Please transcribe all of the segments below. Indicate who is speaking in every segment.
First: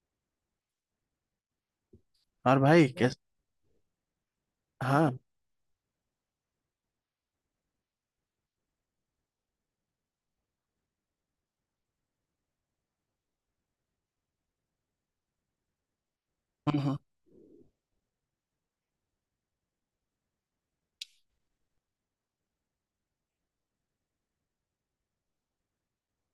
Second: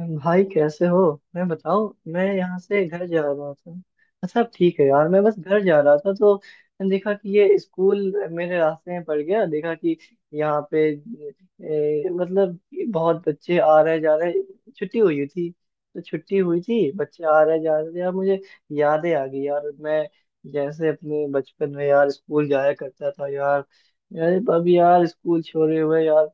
Speaker 1: भाई, कैसे हो। मैं बताओ, मैं यहाँ
Speaker 2: और भाई
Speaker 1: से घर जा
Speaker 2: कैसे।
Speaker 1: रहा था। अच्छा, अब ठीक है यार।
Speaker 2: हाँ।
Speaker 1: मैं बस घर जा रहा था तो मैंने देखा कि ये स्कूल मेरे रास्ते में पड़ गया। देखा कि यहाँ पे मतलब कि बहुत बच्चे आ रहे जा रहे। छुट्टी हुई थी। तो छुट्टी हुई थी,
Speaker 2: हम्म
Speaker 1: बच्चे आ रहे जा रहे थे यार। मुझे यादें आ गई यार। मैं जैसे अपने बचपन में यार स्कूल जाया करता था यार। यार अब यार स्कूल छोड़े हुए यार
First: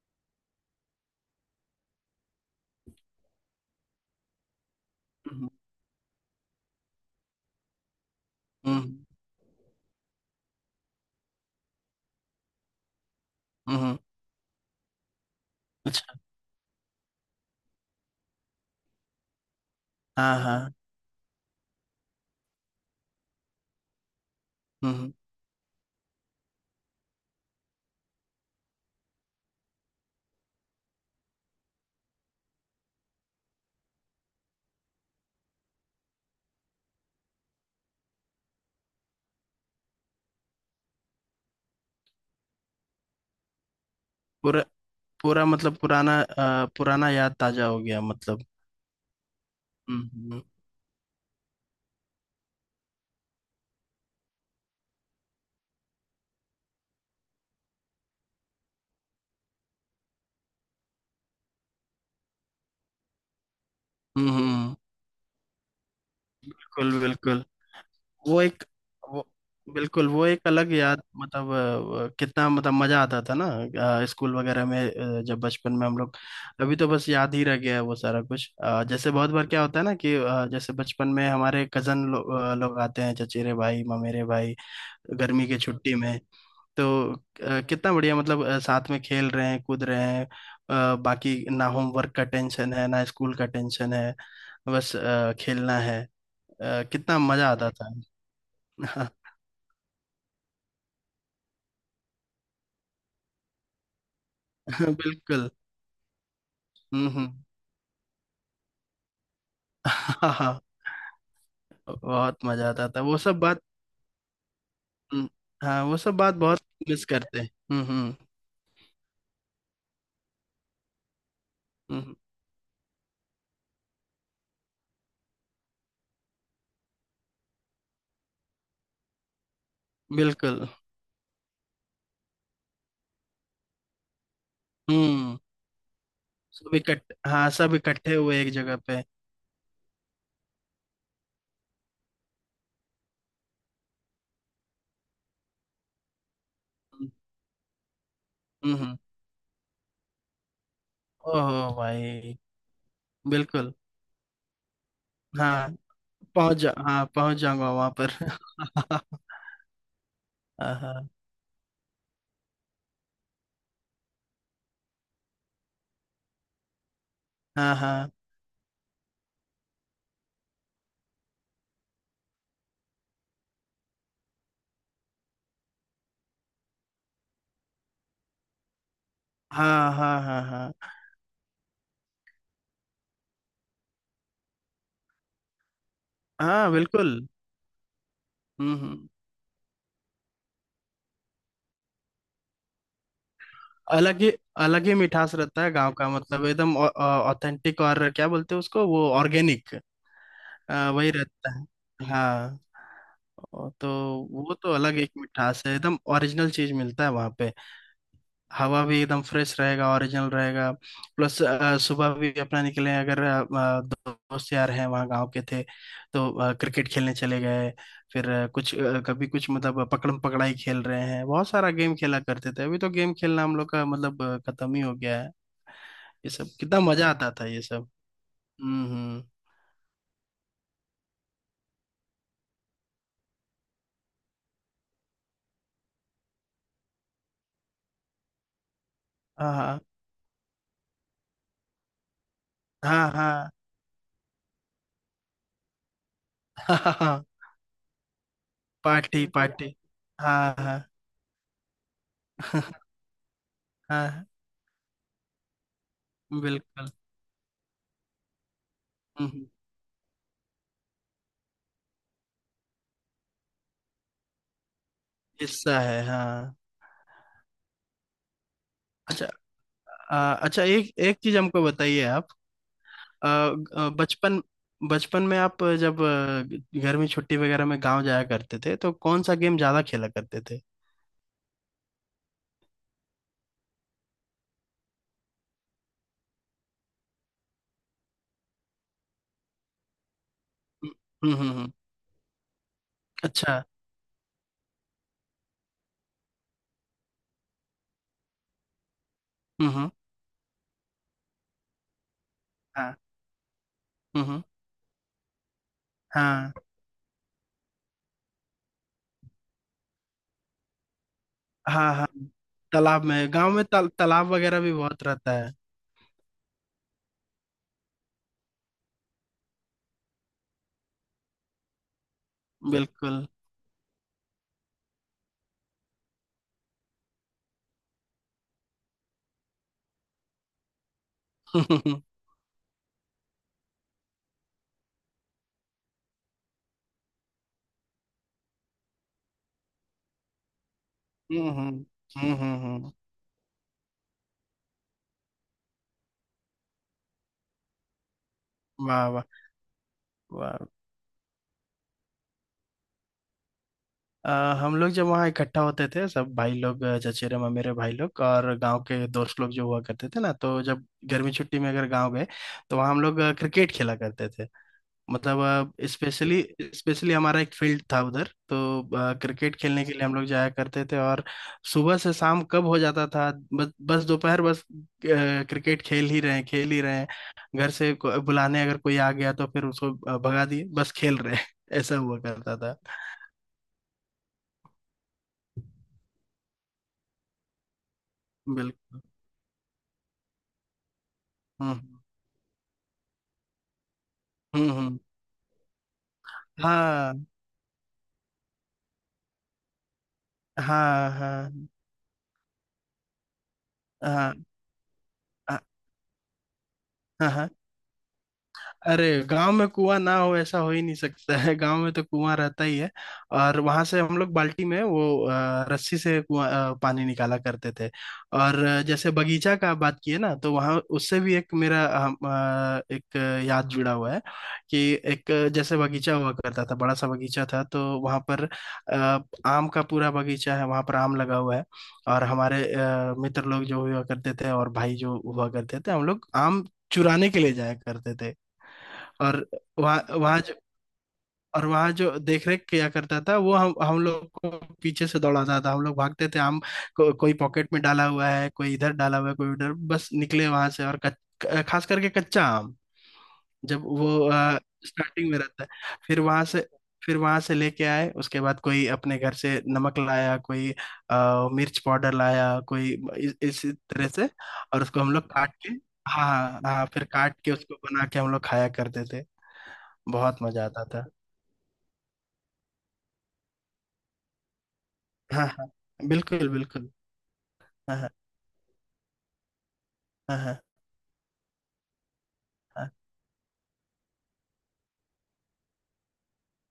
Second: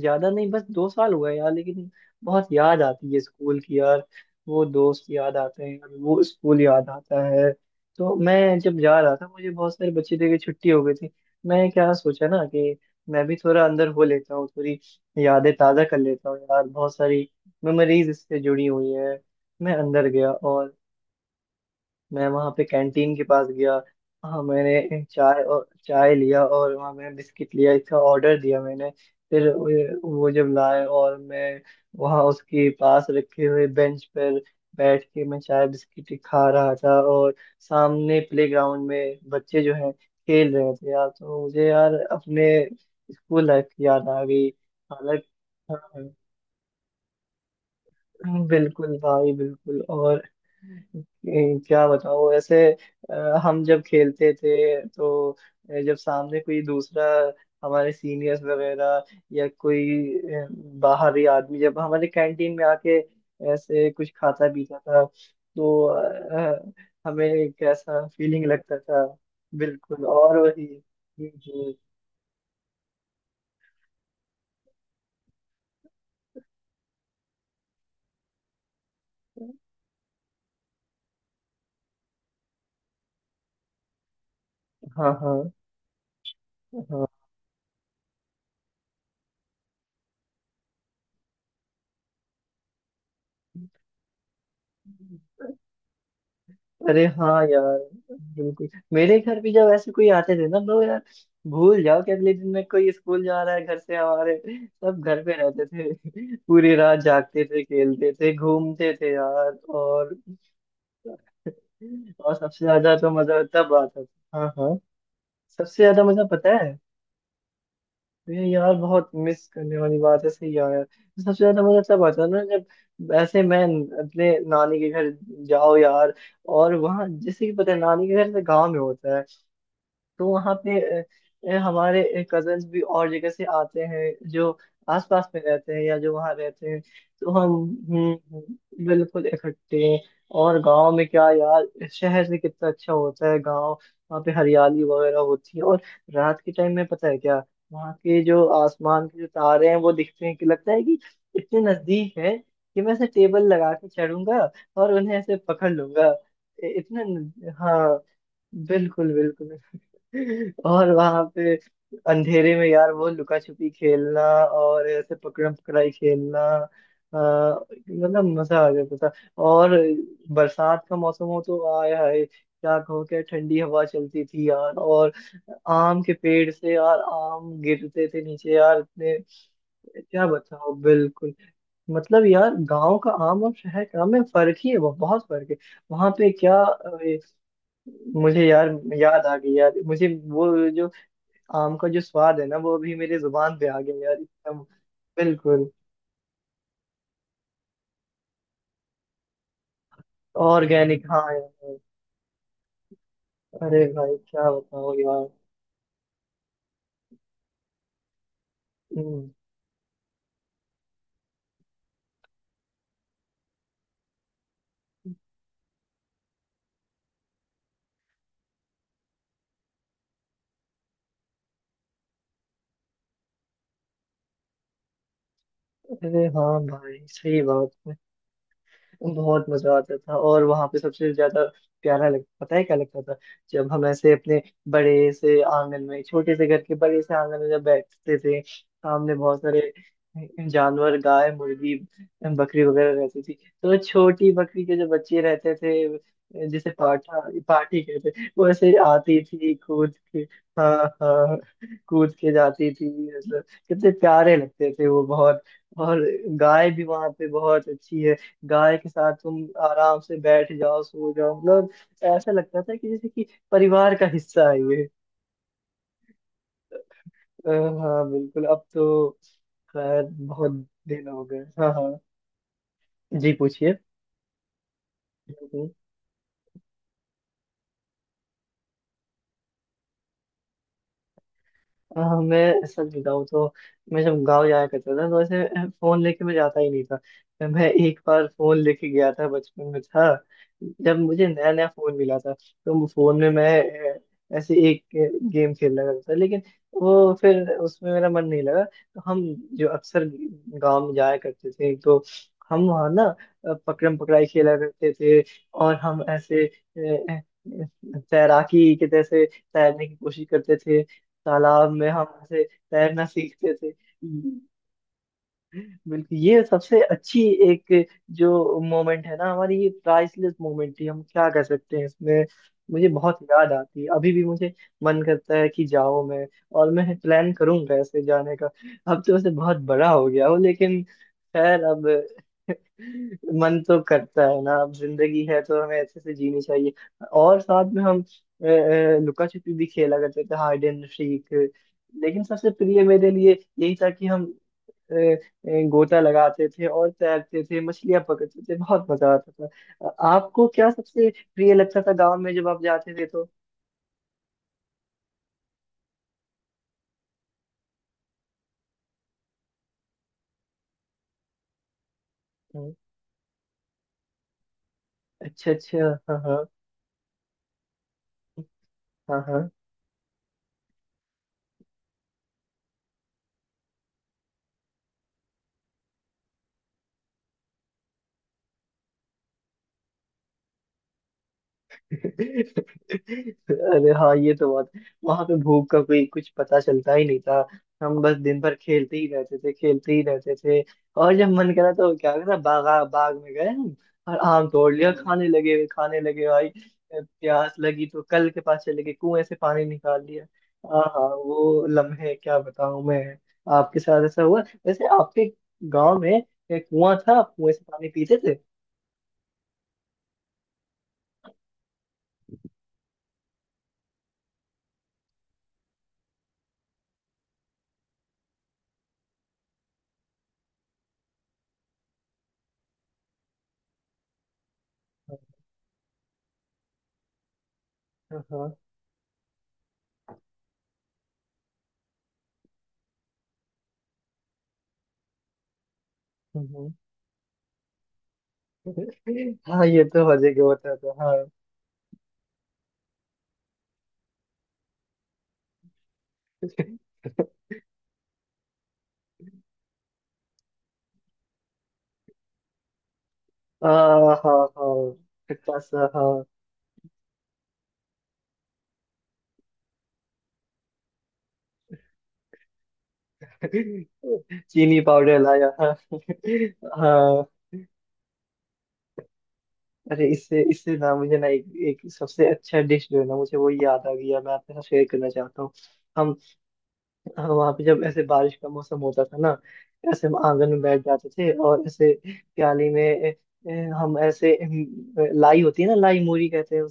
Speaker 1: ज्यादा नहीं, बस 2 साल हुआ है यार। लेकिन बहुत याद आती है स्कूल की यार। वो दोस्त याद
Speaker 2: हम्म
Speaker 1: आते हैं यार, वो स्कूल याद आता है। तो मैं जब
Speaker 2: हम्म,
Speaker 1: जा रहा था, मुझे बहुत सारे बच्चे थे कि छुट्टी हो गई थी। मैं क्या सोचा ना कि मैं भी थोड़ा
Speaker 2: हम्म,
Speaker 1: अंदर
Speaker 2: हम्म,
Speaker 1: हो लेता हूँ। थोड़ी यादें ताज़ा कर
Speaker 2: अच्छा।
Speaker 1: लेता हूँ यार, बहुत सारी मेमोरीज इससे जुड़ी हुई है। मैं अंदर गया
Speaker 2: हाँ हाँ।
Speaker 1: और मैं वहां पे कैंटीन के पास गया। हाँ,
Speaker 2: हम्म
Speaker 1: मैंने
Speaker 2: हम्म,
Speaker 1: चाय और चाय लिया, और वहाँ मैंने बिस्किट लिया, इसका ऑर्डर दिया मैंने। फिर वो जब लाए, और मैं वहाँ उसके पास रखे हुए बेंच पर बैठ के मैं चाय बिस्किट खा रहा था। और सामने प्लेग्राउंड में बच्चे जो हैं खेल रहे थे यार, तो मुझे यार अपने स्कूल लाइफ की याद आ गई।
Speaker 2: पूरा
Speaker 1: हालांकि
Speaker 2: पूरा मतलब
Speaker 1: हाँ,
Speaker 2: पुराना याद ताजा हो गया मतलब।
Speaker 1: बिल्कुल भाई बिल्कुल। और
Speaker 2: हम्म
Speaker 1: क्या बताऊं वैसे। अ, हम जब खेलते थे तो जब सामने कोई दूसरा, हमारे सीनियर्स वगैरह, या कोई ए, बाहरी आदमी जब हमारे कैंटीन में आके ऐसे कुछ
Speaker 2: हम्म
Speaker 1: खाता
Speaker 2: हम्म,
Speaker 1: पीता था, तो
Speaker 2: बिल्कुल बिल्कुल।
Speaker 1: हमें कैसा
Speaker 2: वो
Speaker 1: फीलिंग
Speaker 2: एक
Speaker 1: लगता था।
Speaker 2: वो
Speaker 1: बिल्कुल,
Speaker 2: बिल्कुल वो
Speaker 1: और
Speaker 2: एक
Speaker 1: वही।
Speaker 2: अलग याद
Speaker 1: जी
Speaker 2: मतलब
Speaker 1: जी,
Speaker 2: कितना मतलब मजा आता था ना। स्कूल वगैरह में जब बचपन में हम लोग अभी तो बस याद ही रह गया है वो सारा कुछ, जैसे बहुत बार क्या होता है ना कि जैसे बचपन में हमारे लोग आते हैं, चचेरे भाई, ममेरे भाई,
Speaker 1: हाँ
Speaker 2: गर्मी
Speaker 1: हाँ
Speaker 2: की छुट्टी में। तो कितना बढ़िया मतलब साथ में खेल रहे हैं, कूद रहे हैं, बाकी ना होमवर्क का टेंशन है ना स्कूल का टेंशन है, बस
Speaker 1: हाँ।
Speaker 2: खेलना है।
Speaker 1: अरे
Speaker 2: कितना
Speaker 1: हाँ
Speaker 2: मजा आता
Speaker 1: यार,
Speaker 2: था।
Speaker 1: बिल्कुल।
Speaker 2: हाँ,
Speaker 1: मेरे घर भी जब ऐसे कोई आते थे ना तो यार भूल जाओ कि अगले दिन में कोई स्कूल जा रहा है। घर से हमारे सब घर पे
Speaker 2: बिल्कुल।
Speaker 1: रहते थे पूरी रात
Speaker 2: हम्म हम्म।
Speaker 1: जागते थे, खेलते थे, घूमते थे यार।
Speaker 2: हाँ हाँ,
Speaker 1: और
Speaker 2: बहुत
Speaker 1: सबसे
Speaker 2: मजा आता
Speaker 1: ज्यादा
Speaker 2: था
Speaker 1: तो
Speaker 2: वो सब
Speaker 1: मजा
Speaker 2: बात।
Speaker 1: तब आता था। हाँ हाँ,
Speaker 2: हम्म,
Speaker 1: सबसे
Speaker 2: हाँ वो
Speaker 1: ज्यादा
Speaker 2: सब
Speaker 1: मजा
Speaker 2: बात
Speaker 1: पता
Speaker 2: बहुत
Speaker 1: है।
Speaker 2: मिस करते हैं।
Speaker 1: ये यार बहुत मिस करने वाली बात है सही यार। सबसे ज्यादा मजा
Speaker 2: हम्म,
Speaker 1: तब
Speaker 2: हम्म,
Speaker 1: आता है ना, जब ऐसे मैं अपने नानी के घर जाओ यार। और वहाँ जैसे कि पता है, नानी के घर से गांव में होता है। तो वहाँ
Speaker 2: बिल्कुल।
Speaker 1: पे हमारे कजन्स भी और जगह से आते हैं जो आसपास
Speaker 2: हम्म।
Speaker 1: में रहते हैं या जो वहाँ रहते
Speaker 2: सब
Speaker 1: हैं।
Speaker 2: इकट्ठ
Speaker 1: तो
Speaker 2: हाँ
Speaker 1: हम
Speaker 2: सब इकट्ठे हुए एक जगह पे।
Speaker 1: बिल्कुल इकट्ठे हैं। और गांव में क्या यार, शहर से कितना अच्छा होता है गांव। वहाँ पे हरियाली वगैरह होती है, और रात के टाइम में पता
Speaker 2: हम्म
Speaker 1: है क्या, वहाँ के जो
Speaker 2: हम्म, हम्म।
Speaker 1: आसमान के जो तारे हैं वो दिखते हैं कि लगता है कि इतने
Speaker 2: ओहो
Speaker 1: नजदीक है
Speaker 2: भाई।
Speaker 1: कि मैं ऐसे टेबल लगा
Speaker 2: बिल्कुल।
Speaker 1: के चढ़ूंगा और उन्हें ऐसे पकड़
Speaker 2: हाँ
Speaker 1: लूंगा।
Speaker 2: पहुंच
Speaker 1: इ-
Speaker 2: जा
Speaker 1: इतना
Speaker 2: हाँ पहुंच
Speaker 1: न-
Speaker 2: जाऊंगा वहां
Speaker 1: हाँ,
Speaker 2: पर
Speaker 1: बिल्कुल बिल्कुल। और
Speaker 2: हाँ
Speaker 1: वहां पे अंधेरे में यार वो लुका छुपी खेलना और ऐसे पकड़म पकड़ाई खेलना,
Speaker 2: हाँ हाँ हाँ
Speaker 1: मतलब मजा आ गया पता। और बरसात का मौसम हो तो आया है क्या कहो क्या, ठंडी हवा चलती थी यार। और आम के पेड़ से यार आम गिरते थे नीचे यार, इतने
Speaker 2: हाँ हाँ
Speaker 1: क्या
Speaker 2: हाँ
Speaker 1: बताओ।
Speaker 2: हाँ
Speaker 1: बिल्कुल। मतलब यार गांव का आम और शहर का आम में फर्क ही है, बहुत बहुत फर्क है। वहां पे क्या
Speaker 2: हाँ, बिल्कुल।
Speaker 1: मुझे यार
Speaker 2: हम्म हम्म।
Speaker 1: याद आ गई यार मुझे, वो जो आम का जो स्वाद है ना, वो अभी मेरे जुबान पे आ गया यार
Speaker 2: अलग ही
Speaker 1: एकदम।
Speaker 2: अलग ही मिठास रहता
Speaker 1: बिल्कुल
Speaker 2: है गांव का, मतलब एकदम ऑथेंटिक। और क्या बोलते हैं उसको, वो ऑर्गेनिक,
Speaker 1: ऑर्गेनिक
Speaker 2: वही
Speaker 1: हाँ
Speaker 2: रहता
Speaker 1: यार।
Speaker 2: है। हाँ। ओ,
Speaker 1: अरे
Speaker 2: तो
Speaker 1: भाई क्या
Speaker 2: वो तो
Speaker 1: बताओ
Speaker 2: अलग एक
Speaker 1: यार।
Speaker 2: मिठास है, एकदम ओरिजिनल चीज मिलता है वहां पे। हवा भी एकदम
Speaker 1: हम्म।
Speaker 2: फ्रेश रहेगा, ओरिजिनल रहेगा। प्लस सुबह भी अपना निकले, अगर दोस्त यार हैं वहाँ, गांव के थे, तो क्रिकेट खेलने चले गए, फिर कुछ कभी कुछ, मतलब पकड़म पकड़ाई खेल रहे हैं, बहुत सारा गेम खेला करते थे। अभी तो गेम खेलना हम लोग का मतलब खत्म ही हो गया है।
Speaker 1: अरे
Speaker 2: ये सब
Speaker 1: हाँ
Speaker 2: कितना
Speaker 1: भाई
Speaker 2: मजा आता
Speaker 1: सही
Speaker 2: था ये सब।
Speaker 1: बात।
Speaker 2: हम्म।
Speaker 1: बहुत मजा आता था, और वहां पे सबसे ज्यादा प्यारा लग, पता है क्या लगता था? जब हम ऐसे अपने बड़े से आंगन में, छोटे से घर के बड़े से आंगन में जब बैठते थे, सामने बहुत
Speaker 2: हाँ
Speaker 1: सारे
Speaker 2: हाँ
Speaker 1: जानवर, गाय, मुर्गी, बकरी वगैरह
Speaker 2: हाँ
Speaker 1: रहती थी।
Speaker 2: हाँ।
Speaker 1: तो छोटी बकरी के जो बच्चे रहते थे जिसे पाठा
Speaker 2: हाँ।
Speaker 1: पाठी कहते, वो ऐसे आती
Speaker 2: पार्टी
Speaker 1: थी
Speaker 2: पार्टी।
Speaker 1: कूद के।
Speaker 2: हाँ
Speaker 1: हाँ
Speaker 2: हाँ
Speaker 1: हाँ, कूद के जाती थी। मतलब कितने
Speaker 2: हाँ।
Speaker 1: प्यारे लगते थे वो, बहुत। और गाय भी
Speaker 2: बिल्कुल।
Speaker 1: वहां पे बहुत अच्छी है। गाय के साथ तुम
Speaker 2: हम्म,
Speaker 1: आराम से बैठ जाओ, सो जाओ। मतलब ऐसा लगता था कि जैसे कि परिवार का हिस्सा है ये।
Speaker 2: हिस्सा है हाँ।
Speaker 1: हाँ, बिल्कुल। अब तो
Speaker 2: अच्छा।
Speaker 1: खैर
Speaker 2: आ,
Speaker 1: बहुत
Speaker 2: अच्छा, एक
Speaker 1: दिन
Speaker 2: एक
Speaker 1: हो
Speaker 2: चीज
Speaker 1: गए।
Speaker 2: हमको
Speaker 1: हाँ हाँ,
Speaker 2: बताइए आप। आ,
Speaker 1: जी पूछिए।
Speaker 2: आ, बचपन बचपन में आप जब घर में छुट्टी वगैरह में गांव जाया करते थे तो कौन सा गेम ज्यादा खेला करते थे?
Speaker 1: मैं सच बताऊँ तो मैं जब गांव जाया करता था तो ऐसे फोन लेके मैं जाता ही नहीं था। मैं एक बार फोन लेके गया था, बचपन में था,
Speaker 2: हम्म
Speaker 1: जब मुझे
Speaker 2: हम्म
Speaker 1: नया
Speaker 2: हम्म,
Speaker 1: नया
Speaker 2: हम्म।
Speaker 1: फोन मिला था। तो वो फोन में
Speaker 2: अच्छा।
Speaker 1: मैं ऐसे एक गेम खेलना करता था, लेकिन वो फिर उसमें मेरा मन नहीं लगा। तो हम जो
Speaker 2: हम्म।
Speaker 1: अक्सर गांव में जाया करते थे, तो हम वहाँ
Speaker 2: हाँ।
Speaker 1: ना पकड़म
Speaker 2: हम्म
Speaker 1: पकड़ाई
Speaker 2: हम्म,
Speaker 1: खेला करते थे। और हम ऐसे
Speaker 2: हाँ
Speaker 1: अ, तैराकी के जैसे तैरने की कोशिश करते थे, तालाब में
Speaker 2: हाँ
Speaker 1: हम
Speaker 2: हाँ।
Speaker 1: ऐसे तैरना
Speaker 2: तालाब में गांव
Speaker 1: सीखते
Speaker 2: में
Speaker 1: थे।
Speaker 2: तालाब वगैरह भी बहुत रहता है।
Speaker 1: बिल्कुल, ये सबसे अच्छी एक जो मोमेंट है ना हमारी, ये प्राइसलेस मोमेंट थी। हम क्या कर सकते हैं इसमें। मुझे बहुत
Speaker 2: बिल्कुल।
Speaker 1: याद आती है, अभी भी मुझे मन करता है कि जाऊं मैं। और मैं प्लान करूंगा ऐसे जाने का। अब तो वैसे बहुत बड़ा हो गया हूं, लेकिन खैर अब
Speaker 2: हम्म
Speaker 1: मन तो करता है ना, अब जिंदगी है तो हमें अच्छे से जीनी चाहिए। और साथ में हम लुका छिपी भी खेला करते थे, हाइड एंड सीक।
Speaker 2: हम्म हम्म
Speaker 1: लेकिन सबसे
Speaker 2: हम्म
Speaker 1: प्रिय
Speaker 2: हम्म,
Speaker 1: मेरे लिए यही था कि हम गोता लगाते थे और तैरते थे, मछलियां पकड़ते थे, बहुत
Speaker 2: वाह
Speaker 1: मजा
Speaker 2: वाह
Speaker 1: आता था। आपको
Speaker 2: वाह।
Speaker 1: क्या सबसे प्रिय लगता था गांव में जब आप जाते थे तो?
Speaker 2: अ, हम लोग जब वहाँ इकट्ठा होते थे सब भाई लोग, चचेरे ममेरे भाई लोग और गांव के दोस्त लोग जो हुआ करते थे ना, तो जब गर्मी छुट्टी में अगर गांव गए
Speaker 1: हम्म,
Speaker 2: तो वहाँ हम लोग क्रिकेट खेला करते थे,
Speaker 1: अच्छा
Speaker 2: मतलब
Speaker 1: अच्छा। हाँ हाँ
Speaker 2: स्पेशली। स्पेशली हमारा एक फील्ड था उधर, तो
Speaker 1: हाँ हाँ।
Speaker 2: क्रिकेट खेलने के लिए हम लोग जाया करते थे, और सुबह से शाम कब हो जाता था, बस बस दोपहर बस क्रिकेट खेल ही रहे हैं, खेल ही रहे हैं। घर से बुलाने अगर कोई आ गया तो फिर उसको भगा दिए, बस खेल रहे हैं ऐसा हुआ करता था।
Speaker 1: अरे हाँ, ये तो बात। वहां पे भूख का कोई कुछ पता चलता ही नहीं था। हम बस दिन भर खेलते
Speaker 2: बिल्कुल।
Speaker 1: ही रहते थे, खेलते ही रहते थे। और जब मन करा तो
Speaker 2: हम्म
Speaker 1: क्या करा, बागा बाग में गए हम और आम तोड़ लिया।
Speaker 2: हम्म।
Speaker 1: हम्म। खाने लगे, वे खाने लगे भाई।
Speaker 2: हाँ
Speaker 1: प्यास लगी तो कल के पास चले गए, कुएं से पानी निकाल लिया। हाँ हाँ,
Speaker 2: हाँ हाँ
Speaker 1: वो लम्हे क्या बताऊं मैं। आपके साथ
Speaker 2: हाँ
Speaker 1: ऐसा
Speaker 2: हाँ
Speaker 1: हुआ वैसे? आपके गांव में एक कुआं था,
Speaker 2: हाँ
Speaker 1: आप
Speaker 2: हाँ।
Speaker 1: कुएं से पानी पीते थे?
Speaker 2: अरे गांव में कुआं ना हो ऐसा हो ही नहीं सकता है, गांव में तो कुआं रहता ही है। और वहां से हम लोग बाल्टी में वो रस्सी से कुआं पानी निकाला करते थे। और जैसे बगीचा का बात किए ना, तो वहां उससे भी एक मेरा एक याद जुड़ा हुआ है कि एक जैसे बगीचा हुआ करता था, बड़ा सा बगीचा था, तो वहां
Speaker 1: हाँ
Speaker 2: पर
Speaker 1: हाँ,
Speaker 2: अ, आम का पूरा बगीचा है, वहां पर आम लगा हुआ है। और हमारे मित्र लोग जो हुआ करते थे, और भाई जो हुआ करते थे, हम लोग आम
Speaker 1: हम्म,
Speaker 2: चुराने के लिए जाया करते थे। और
Speaker 1: हाँ, ये
Speaker 2: वहाँ
Speaker 1: तो हर
Speaker 2: वहाँ
Speaker 1: जगह
Speaker 2: जो
Speaker 1: होता था। हाँ
Speaker 2: और वहाँ जो देख रेख किया करता था वो हम लोग को पीछे से दौड़ाता था, हम लोग भागते थे। कोई पॉकेट में डाला हुआ है, कोई इधर डाला हुआ है, कोई उधर, बस निकले वहां से। और खास करके कच्चा आम, जब
Speaker 1: हाँ
Speaker 2: वो
Speaker 1: हाँ हाँ।
Speaker 2: स्टार्टिंग में
Speaker 1: खट्टा
Speaker 2: रहता है,
Speaker 1: सा,
Speaker 2: फिर
Speaker 1: हाँ।
Speaker 2: वहां से, फिर वहां से लेके आए उसके बाद, कोई अपने घर से नमक लाया, कोई मिर्च पाउडर लाया, कोई इस तरह से।
Speaker 1: चीनी
Speaker 2: और उसको हम
Speaker 1: पाउडर
Speaker 2: लोग
Speaker 1: लाया।
Speaker 2: काट के,
Speaker 1: हाँ
Speaker 2: हाँ हाँ हाँ, फिर
Speaker 1: हाँ।
Speaker 2: काट के उसको बना के हम लोग खाया करते थे।
Speaker 1: अरे इससे
Speaker 2: बहुत मजा
Speaker 1: इससे
Speaker 2: आता
Speaker 1: ना,
Speaker 2: था।
Speaker 1: मुझे ना एक सबसे अच्छा डिश जो है ना मुझे वो याद आ गया, मैं आपके साथ शेयर करना चाहता
Speaker 2: हाँ
Speaker 1: हूँ।
Speaker 2: हाँ।
Speaker 1: हम
Speaker 2: बिल्कुल बिल्कुल।
Speaker 1: वहाँ पे जब
Speaker 2: हाँ
Speaker 1: ऐसे
Speaker 2: हाँ
Speaker 1: बारिश का मौसम होता था ना, ऐसे हम
Speaker 2: हाँ
Speaker 1: आंगन में
Speaker 2: हाँ
Speaker 1: बैठ जाते थे। और ऐसे प्याली में ए, ए, हम ऐसे लाई होती है ना, लाई मूरी कहते हैं।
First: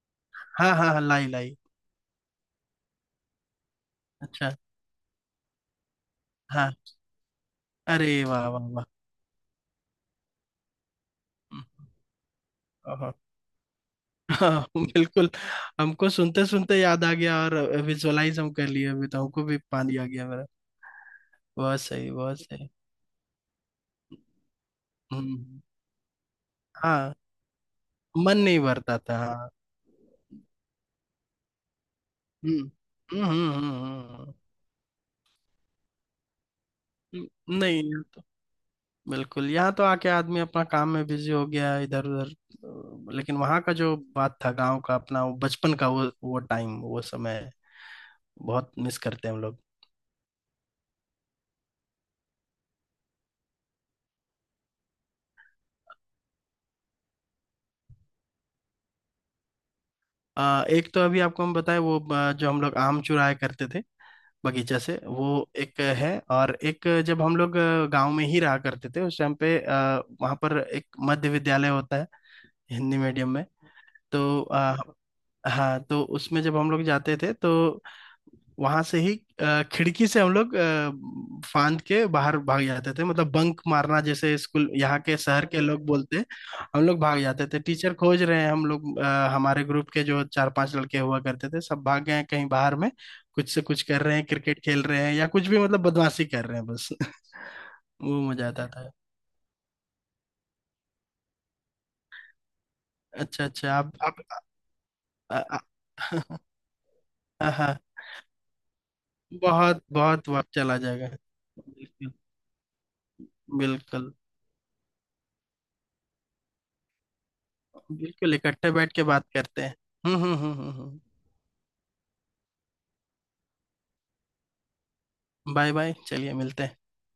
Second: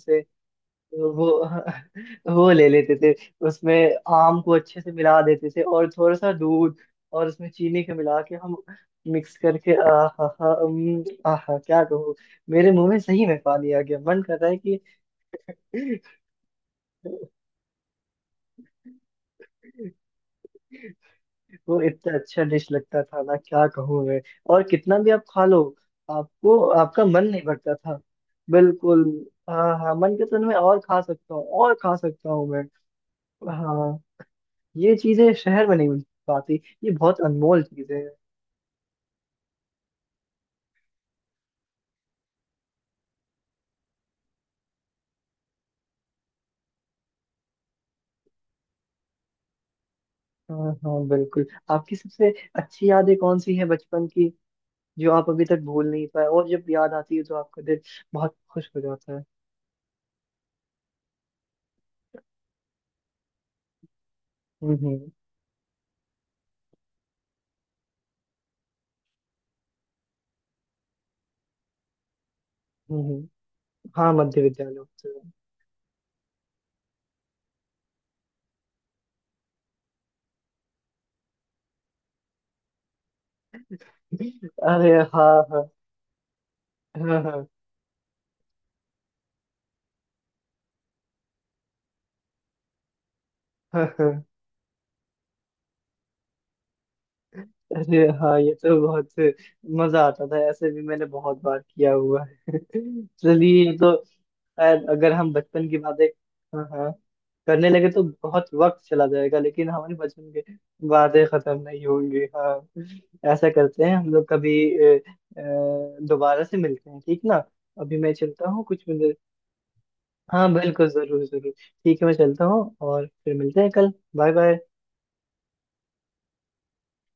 Speaker 2: हाँ हाँ हाँ हाँ, लाई
Speaker 1: वो
Speaker 2: लाई।
Speaker 1: वो ले लेते थे, उसमें आम
Speaker 2: अच्छा।
Speaker 1: को अच्छे से मिला देते थे, और थोड़ा सा
Speaker 2: हाँ।
Speaker 1: दूध और उसमें चीनी के
Speaker 2: अरे
Speaker 1: मिला के
Speaker 2: वाह
Speaker 1: हम
Speaker 2: वाह वाह।
Speaker 1: मिक्स करके, आहा हा, आहा, क्या
Speaker 2: हम्म,
Speaker 1: कहूँ। मेरे मुंह में
Speaker 2: ओहो,
Speaker 1: सही में पानी आ गया, मन कर रहा है
Speaker 2: हाँ,
Speaker 1: कि
Speaker 2: बिल्कुल। हमको सुनते सुनते याद आ गया, और विजुअलाइज हम कर लिए, अभी तो हमको भी पानी आ गया मेरा।
Speaker 1: वो
Speaker 2: बहुत सही
Speaker 1: इतना
Speaker 2: बहुत
Speaker 1: अच्छा डिश
Speaker 2: सही।
Speaker 1: लगता था ना, क्या कहूँ मैं। और कितना भी
Speaker 2: हम्म
Speaker 1: आप खा लो,
Speaker 2: हम्म।
Speaker 1: आपको आपका
Speaker 2: हाँ,
Speaker 1: मन नहीं भरता था।
Speaker 2: मन नहीं भरता
Speaker 1: बिल्कुल,
Speaker 2: था हाँ।
Speaker 1: हाँ हाँ। मन के तो मैं और खा सकता हूँ, और खा सकता हूँ मैं।
Speaker 2: हम्म हम्म हम्म हम्म,
Speaker 1: हाँ।
Speaker 2: हम्म,
Speaker 1: ये चीजें शहर में नहीं मिल पाती। ये बहुत अनमोल
Speaker 2: नहीं।
Speaker 1: चीजें हैं।
Speaker 2: बिल्कुल, यहाँ तो आके आदमी अपना काम में बिजी हो गया इधर उधर, लेकिन वहाँ का जो बात था गांव का, अपना वो बचपन का वो टाइम वो समय बहुत मिस करते हैं हम लोग।
Speaker 1: हाँ हाँ, बिल्कुल। आपकी सबसे अच्छी यादें कौन सी हैं बचपन की, जो आप अभी तक भूल नहीं पाए, और जब याद आती है तो आपका दिल बहुत खुश हो जाता है?
Speaker 2: एक तो अभी आपको हम बताएं वो जो हम लोग आम चुराया करते थे
Speaker 1: हम्म
Speaker 2: बगीचा से,
Speaker 1: हम्म
Speaker 2: वो एक है। और एक, जब हम लोग गांव में ही रहा करते थे उस टाइम पे, वहाँ पर एक मध्य विद्यालय होता है, हिंदी
Speaker 1: हम्म।
Speaker 2: मीडियम में।
Speaker 1: हाँ,
Speaker 2: तो
Speaker 1: मध्य विद्यालय उत्सव।
Speaker 2: हाँ, तो उसमें जब हम लोग जाते थे, तो वहां से ही खिड़की से हम लोग फांद के बाहर भाग जाते थे। मतलब बंक मारना जैसे स्कूल
Speaker 1: अरे
Speaker 2: यहाँ के
Speaker 1: हाँ
Speaker 2: शहर के
Speaker 1: हाँ
Speaker 2: लोग बोलते हैं, हम लोग भाग
Speaker 1: हाँ, हाँ
Speaker 2: जाते थे। टीचर खोज रहे हैं, हम लोग हमारे ग्रुप के जो चार पांच लड़के हुआ करते थे सब भाग गए हैं कहीं बाहर में, कुछ से कुछ
Speaker 1: हाँ
Speaker 2: कर रहे
Speaker 1: हाँ।
Speaker 2: हैं, क्रिकेट खेल रहे हैं, या कुछ भी, मतलब बदमाशी कर रहे हैं बस
Speaker 1: अरे
Speaker 2: वो
Speaker 1: हाँ
Speaker 2: मजा
Speaker 1: ये
Speaker 2: आता
Speaker 1: तो
Speaker 2: था।
Speaker 1: बहुत मजा आता था, ऐसे भी मैंने बहुत बार किया हुआ है
Speaker 2: अच्छा
Speaker 1: चलिए,
Speaker 2: अच्छा,
Speaker 1: ये तो
Speaker 2: आप
Speaker 1: अगर हम
Speaker 2: आ, आ,
Speaker 1: बचपन की बातें, हाँ हाँ,
Speaker 2: हाँ
Speaker 1: करने
Speaker 2: हाँ।
Speaker 1: लगे तो बहुत वक्त चला जाएगा, लेकिन
Speaker 2: बहुत
Speaker 1: हमारे
Speaker 2: बहुत
Speaker 1: बचपन
Speaker 2: वक्त
Speaker 1: के
Speaker 2: चला जाएगा।
Speaker 1: वादे खत्म नहीं
Speaker 2: बिल्कुल
Speaker 1: होंगे। हाँ। ऐसा करते हैं
Speaker 2: बिल्कुल।
Speaker 1: हम लोग, कभी दोबारा से मिलते हैं, ठीक ना? अभी मैं
Speaker 2: बिल्कुल
Speaker 1: चलता हूँ
Speaker 2: इकट्ठे
Speaker 1: कुछ
Speaker 2: बैठ के
Speaker 1: मिनट।
Speaker 2: बात करते हैं।
Speaker 1: हाँ, बिल्कुल,
Speaker 2: हम्म।
Speaker 1: जरूर जरूर। ठीक है, मैं चलता हूँ और फिर मिलते हैं कल। Bye bye.
Speaker 2: बाय बाय, चलिए मिलते हैं।